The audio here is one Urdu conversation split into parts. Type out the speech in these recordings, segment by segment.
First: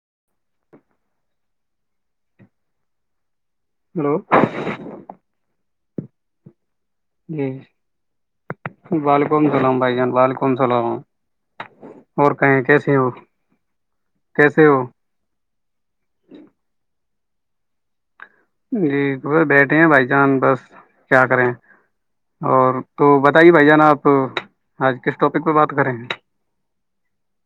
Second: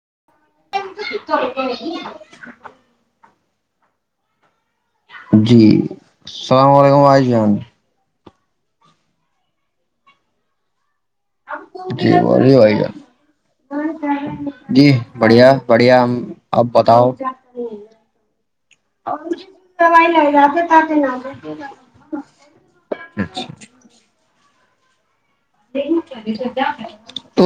[inaudible] [unintelligible] ہلو جی السلام علیکم آئی جی جان وعلیکم السلام بھائی جان وعلیکم السلام جی اور بی کہیں بھائی کیسے ہو کیسے ہو جی بڑھیا بڑھیا آپ بتاؤ ہوں جی بیٹھے ہیں بھائی جان بس کیا کریں اور تو بتائیے بھائی جان آپ ہاں جی [unintelligible]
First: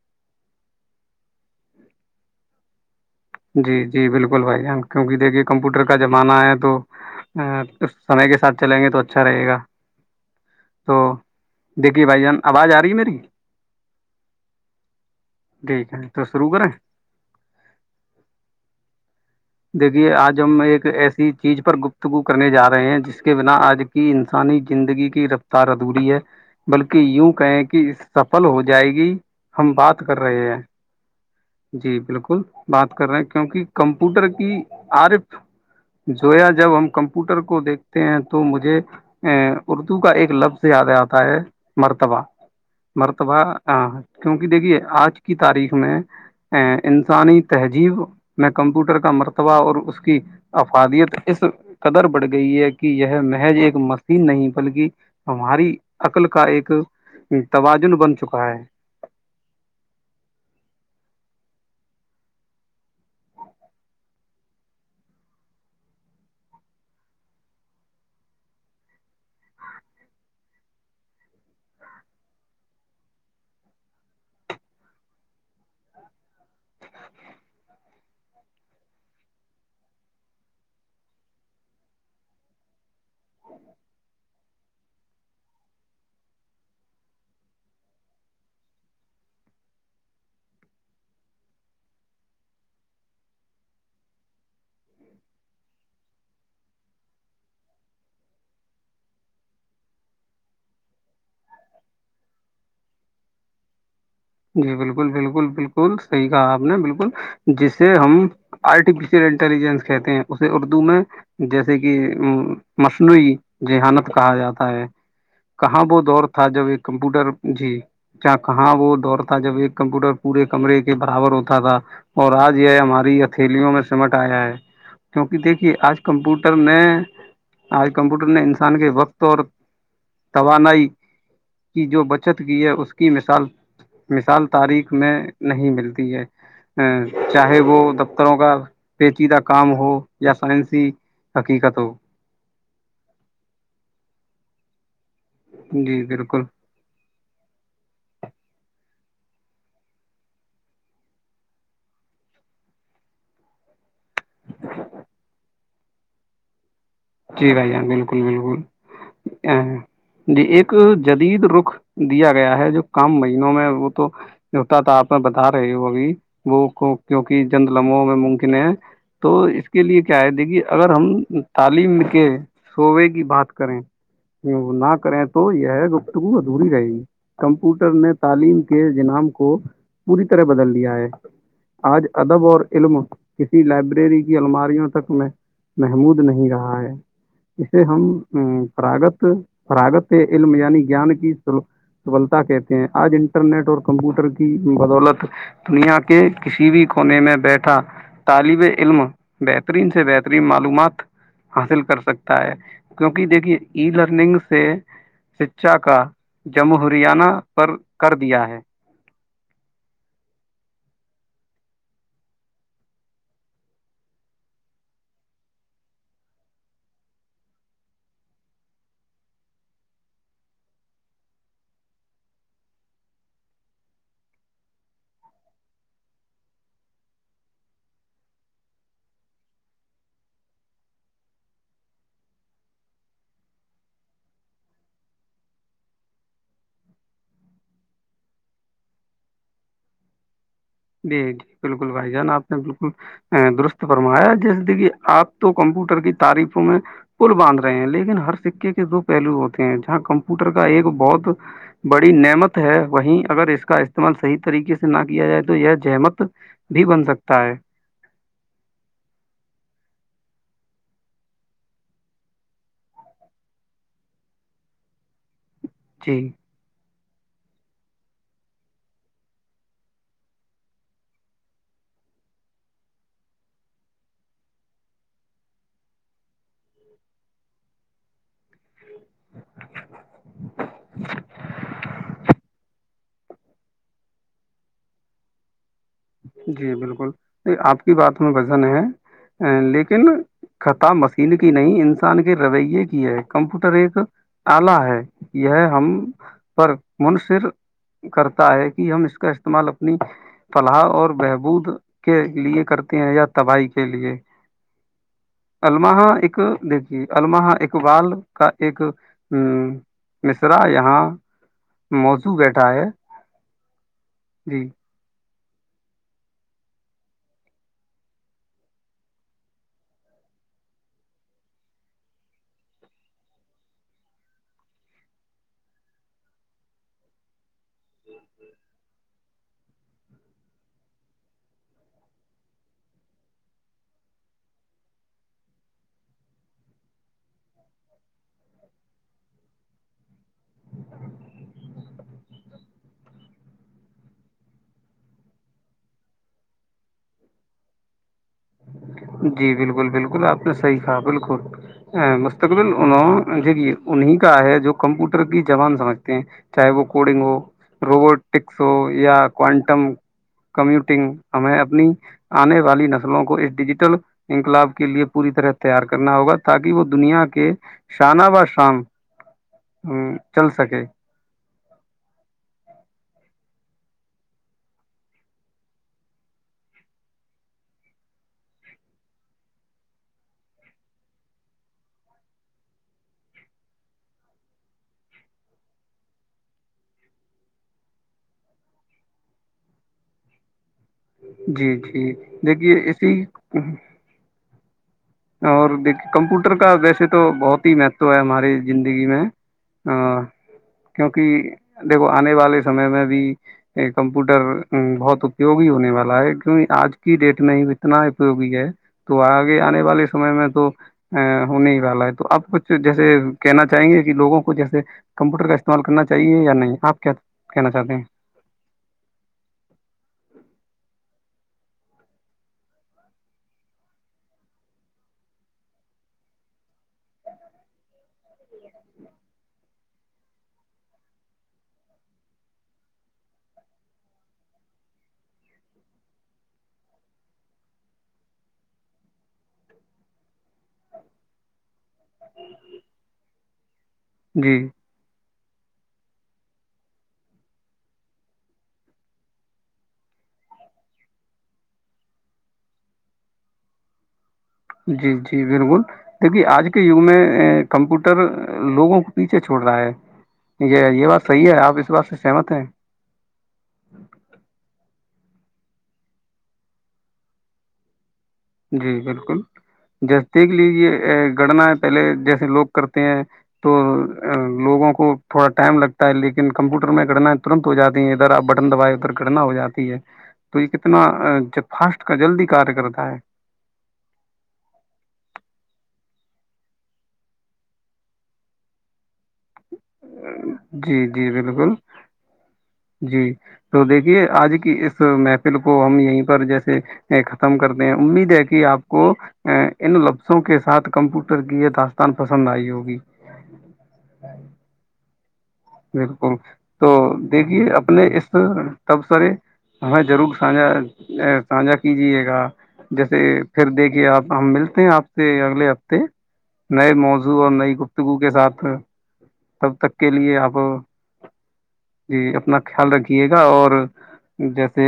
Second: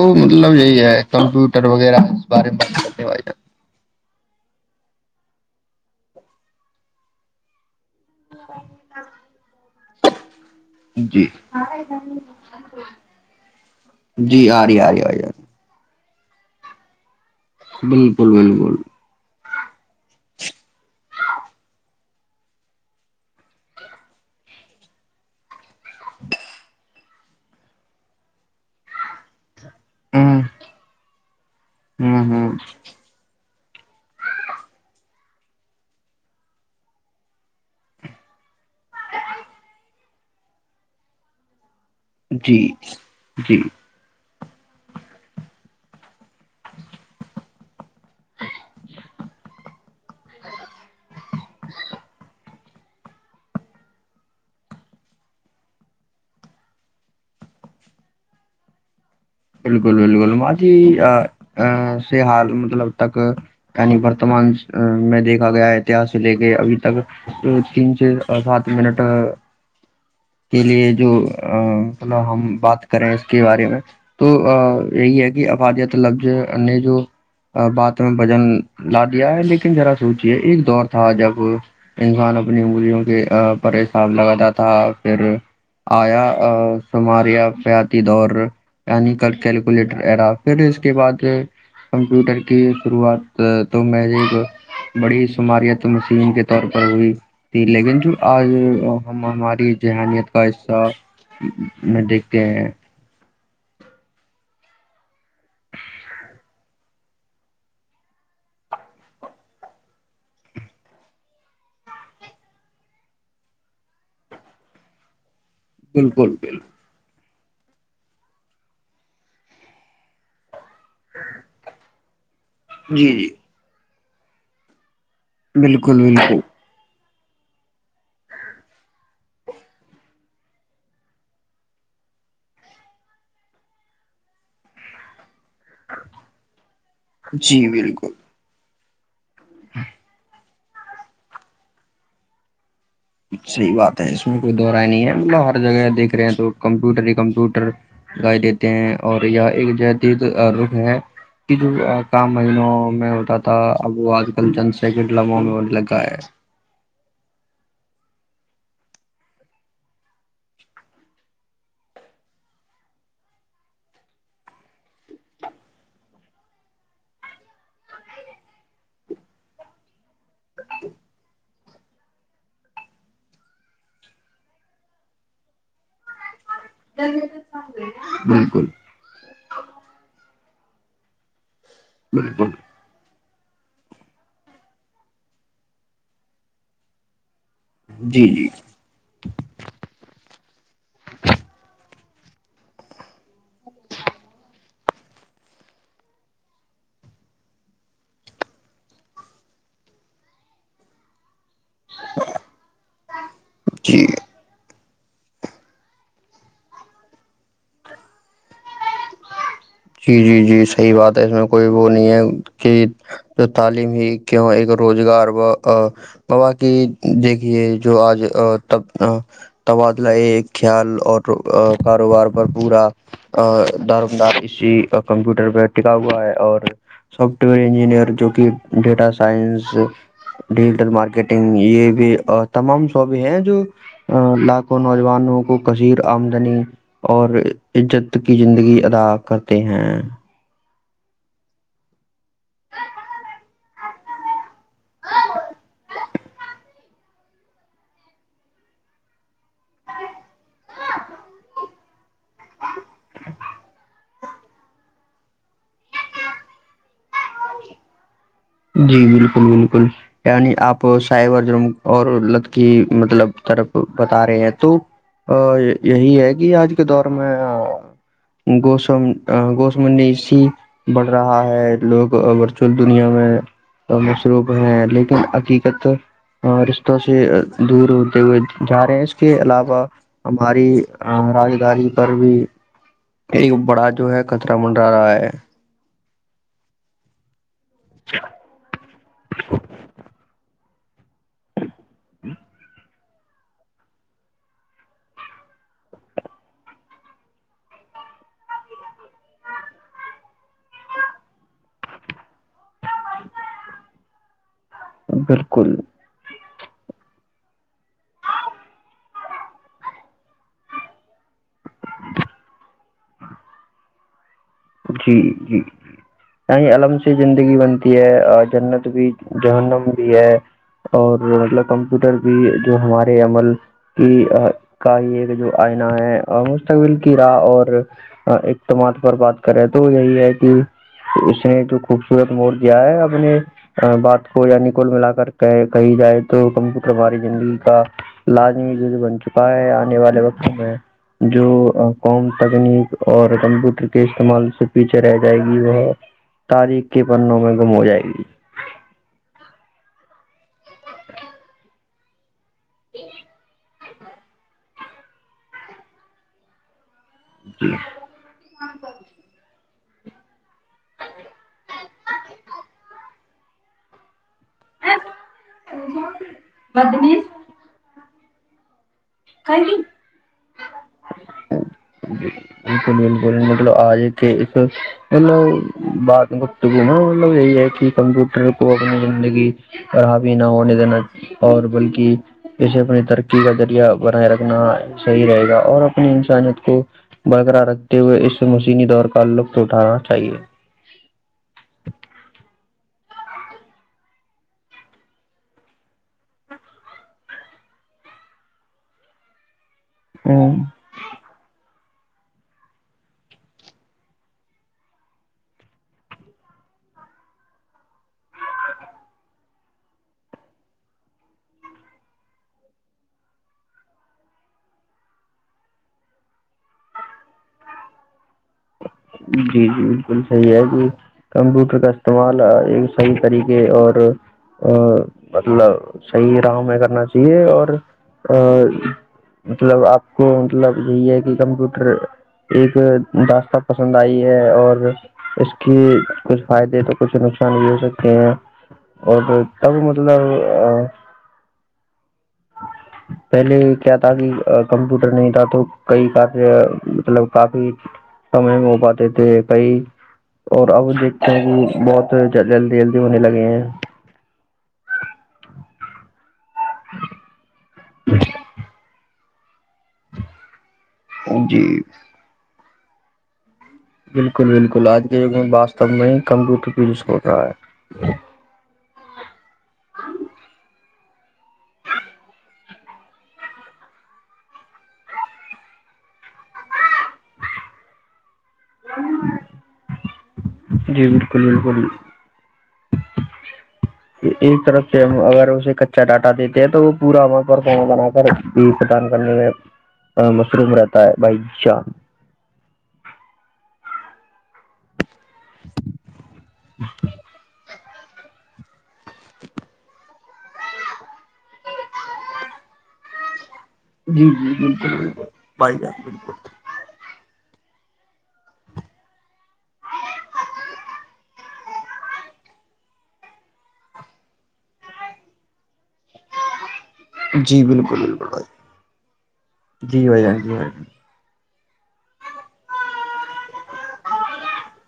ر وغیرہ بار میں بات کرنے جی جی بالکل بھائی جان کیونکہ دیکھیے کمپیوٹر کا زمانہ ہے تو اس سمے کے ساتھ چلیں گے تو اچھا رہے گا تو جی دیکھیے بھائی جان آواز آ رہی ہے میری جی آ رہی آ رہی آ رہی ٹھیک ہے تو شروع کریں بالکل بالکل دیکھیے آج ہم ایک ایسی چیز پر گفتگو کرنے جا رہے ہیں جس کے بنا آج کی انسانی زندگی کی رف سارا دوری ہے بلکہ یوں کہیں کہ سفل ہو جائے گی ہم بات کر ہوں رہے ہیں جی ہوں بالکل ہوں بات کر رہے ہیں کیونکہ [unintelligible] کمپوٹر کی عارف جویا جب ہم کمپیوٹر کو دیکھتے ہیں تو مجھے ا اردو کا ایک لفظ یاد آتا ہے مرتب جی مرتب جی کیونکہ دیکھیے آج کی تاریخ میں ا انسانی تہذیب میں کمپیوٹر کا مرتبہ اور اس کی افادیت اس قدر بڑھ گئی ہے کہ یہ محض ایک مشین نہیں بلکہ ہماری عقل کا ایک توازن بن چکا ہے بالکل بالکل ماتی سے حال مطلب اب تک یعنی ورتمان میں دیکھا گیا ہے اتحس سے لے کے ابھی تک تین سے سات منٹ کے لیے جو مطلب ہم بات کریں اس کے بارے میں تو یہی ہے کہ افادیت لفظ نے جو بات میں بجن لا دیا ہے لیکن ذرا سوچے ایک دور تھا جب انسان اپنی اگولیوں کے پر حساب لگاتا تھا پھر آیامار یافیاتی دور یعنی کل کیلکولیٹر ایرا پھر اس کے بعد کمپیوٹر کی شروعات تو میں ایک بڑی شماریت تم چین کے طور پر ہوئی تھی لیکن جو آج ہم ہماری ذہنیت کا حصہ میں دیکھتے ہیں جی بالکل بالکل بالکل صحیح کہا آپ نے بالکل جسے ہم آرٹیفیشیل انٹیلیجنس کہتے ہیں اسے اردو میں جیسے کہ مصنوعی جذہانت کہا جاتا ہے کہاں وہ دور بالکل تھا بالکل جب ایک کمپیوٹر جی ج کہاں وہ اور تھا جب ایک کمپیوٹر پورے کمرے کے برابر ہوتا تھا اور آج یہ جی ہماری جی ہتھیلیوں میں سمٹ آیا ہے کیونکہ دیکھیے بالکل آج بالکل کمپیوٹر میں آج کمپیوٹر نے انسان کے وقت اور توانائی کی جو بچت کی ہے اس کی مثال مثال تاریخ میں نہیں ملتی ہے ا چاہے جی وہ بالکل دفتروں کا [inaudible] [unintelligible] [unintelligible] جی بالکل [unintelligible] [unintelligible] [unintelligible] [unintelligible] [unintelligible] [unintelligible] بالکل [unintelligible] بالکل [unintelligible] [unintelligible] جی [unintelligible] [unintelligible] [unintelligible] جی جی [unintelligible] [unintelligible] [unintelligible] [unintelligible] [unintelligible] [unintelligible] [unintelligible] [unintelligible] [unintelligible] [unintelligible] [unintelligible] جی [unintelligible] [unintelligible] [unintelligible] [unintelligible] [unintelligible] [unintelligible] [unintelligible] [unintelligible] [unintelligible] [unintelligible] [unintelligible] بہبود کے لیے کرتے ہیں یا تباہی کے لیے بالکل الماہ ایک دیکھیے الما اقبال کا ایک ا مصرا یہاں موزو بیٹھا ہے ا جی جی یہ علم سے زندگی بنتی ہے جنت بھی جہنم بھی ہے اور مطلب کمپیوٹر بھی جو ہمارے عمل کی کا یہ جو آئناہ ہے مستقبل کی راہ اور اقدامات پر بات کرے تو یہی ہے کہ اس نے جو خوبصورت مڑ دیا ہے اپنے بات کو یعنی کول ملا کر کہ کہی جائے تو کمپیوٹر ہماری زندگی کا لازمی بن چکا ہے آنے والے وقت میں جو قوم تکنیک اور کمپیوٹر کے تمال سے پیچھے رہ جائے گی وہ تاریخ کے پنوں میں گم ہو جائے گی جی بالکل بالکل آپ نے صحیح کہا بالکل م [inaudible] انہیں کا ہے جو کمپیوٹر کی زبان سمجھتے ہیں چاہے وہ کوڈنگ ہو روبوٹکس ہو یا کوانٹم کمیوٹنگ ہمیں اپنی آنے والی نس ووں کو اس ڈیجیٹ چلو انقلاب کے لیے پوری طرح تیار کرنا ہوگا تاکہ وہ دنیا کے شانہ بہ شان چل سکے [inaudible] مطلب آجے تھ مطلب بات میں مطلب یہی ہے کہ کمپیوٹر کو اپنی زندگی پر ہاوے نہ ہونے دینا اور بلکہ اسے اپنی ترقی کا ذریعہ بنائے رکھنا صحیح رہے گا اور اپنی انسانیت کو برقرار رکھتے ہوئے اس سے مسینی دور کا لطف اٹھانا چاہیے جی جی دیکھیے ایسے ہی اور کمپیوٹر کا ویسے تو بہت ہی میتھ تو ہے ہماری زندگی میں ہ ہوں کیونکہ دیکو آنے والے سمے میں بھی کمپیوٹر بہت اپیگی ہونے والے ا کیک آج کی ڈیٹ میں اتنا اپیوگی ہے تو آگے آنے والے سمے میں تو ہو نہیں ہی والا ہے تو آپ کچھ جیسے کہنا چاہیں گے کہ لوگوں کو جیسے کمپیوٹر کا استعمال کرنا چاہیے یا نہیں آپ کیا کہنا چاہتے ہیں جی جی بالکل صحیح ہے جی کمپیوٹر کا استعمال صحیح طریقے اور مطلب صحیح راہ میں کرنا چاہیے اور مطلب آپ کو مطلب یہی ہے کہ کمپیوٹر ایک داست پسند آئی ہے اور اس کی کچھ فائدے تو کچھ نقصان بھی ہو سکتے ہیں اور تب مطلب پہلے کیا تھا کہ جی کمپیوٹر نہیں تھا تو کئی کار مطلب کافی سمے میں ہو پاتے تھے کئی اور اب دیکھتے ہیں کہ بہت جلدی جلدی ہونے لگے ہیں جی جی بالکل دیکھیے آج کے یگ میں کمپیوٹر لوگوں کے پیچھے چھوڑ رہا ہے یہ بات صحیح ہے جی آپ اس بات سے سہمت ہیں بالکل بالکل آج کے جگ میں واستب میں کم رکھ پ ہو رہا ہے جی بالکل جیس دیکھ لیجے گڑنایں پہلے جیسے لوگ کرتے ہیں تو لوگوں کو تھوڑا ٹائم لگتا ہے لیکن کمپیوٹر میں گڑناائیں ترنت ہو جاتی ہیں ادھر آپ ب دوائی ادھر گڑنا ہو جاتی ہے تو یہ کتنا جی بالکل بالکل فاسٹ کا جلدی کار کرتا [inaudible] ایک طرف سے اگر اسے کچا ڈاٹا دیتے ہیں تو وہ پورا بنا کر بھی پتا نہیں ہے جی جی بھائی بالکل جان جی تو دیکھیے آج کی محفل کو ہم یہیں پر جیسے ختم کرتے میں امید ہے کہ اپ کو ان لفظوں کے ساتھ کمپیوٹر کی داستان پسند ائی ہوگی جی جی بالکل بالکل بھائی جان بالکل تو دیکھیے اب اس تب سرے ہمیں ضرور سانا سانھا کیجیے گا جیسے پھر دیکھیے آپ ہم ملتے ہیں آپ سے اگلے ہفتے نئے موضوع اور جی نئی بالکل گفتگو بالکل کے بھائی ساتھ تب تک جی کے بھائی لیے جان جی آپ بھائی جان۔ جی اپنا خیال رکھیے گا اور جیسے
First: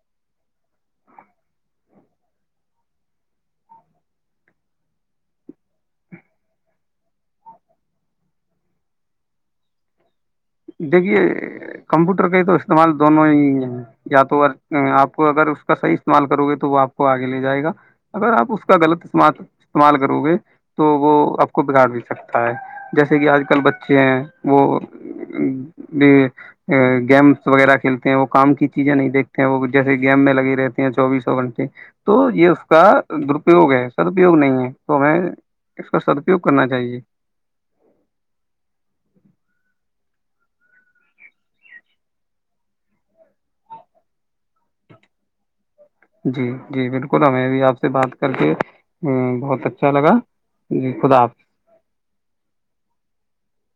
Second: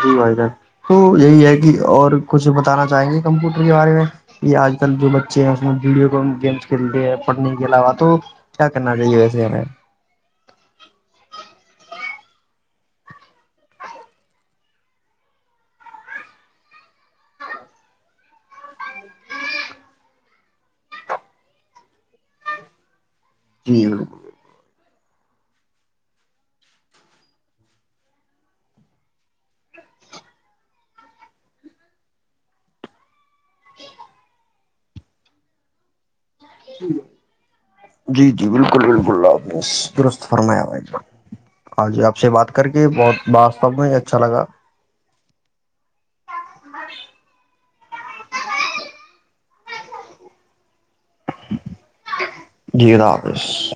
جی بھائی س تو یہی ہے کہ اور کچھ بتانا چاہیں گے کمپیوٹر کے بارے میں کہ آج کل جو بچے ہیں اس میں ویڈیو گیمس کھیلتے ہیں پڑھنے کے علاوہ تو کیا کرنا چاہیے ویسے ہمیں دیکھیے کمپیوٹر کا ہی تو استعمال دونوں ہی ہیں یا تو آپ کو اگر اس کا صحیح استعمال کرو گے تو وہ آپ کو آگے لے جائے گا اگر آپ اس کا غلط استعمال کرو گے تو وہ آپ کو بگاڑ بھی سکتا ہے جیسے ج کہ آج کل جی بچے ہیں بالکل وہ ج گیمس وغیرہ کھیلتے ہیں وہ کام کی چیزیں نہیں دیکھتے ہیں وہ جیسے گیم میں لگی رہتے ہیں چوبیسوں گھنٹے تو یہ اس کا درپیوگ ہے سدرپیوگ نہیں ہے تو میں اس کا کرنا چاہیے جی جی بالکل بالکل آپ نے درست فرمایا ہاں جی آپ سے بات کر کے بہت واب میں اچھا لگا جی جی بالکل ہمیں بھی آپ سے بات کر کے ہ بہت اچھا لگا جی خدا حافظ جید حافظ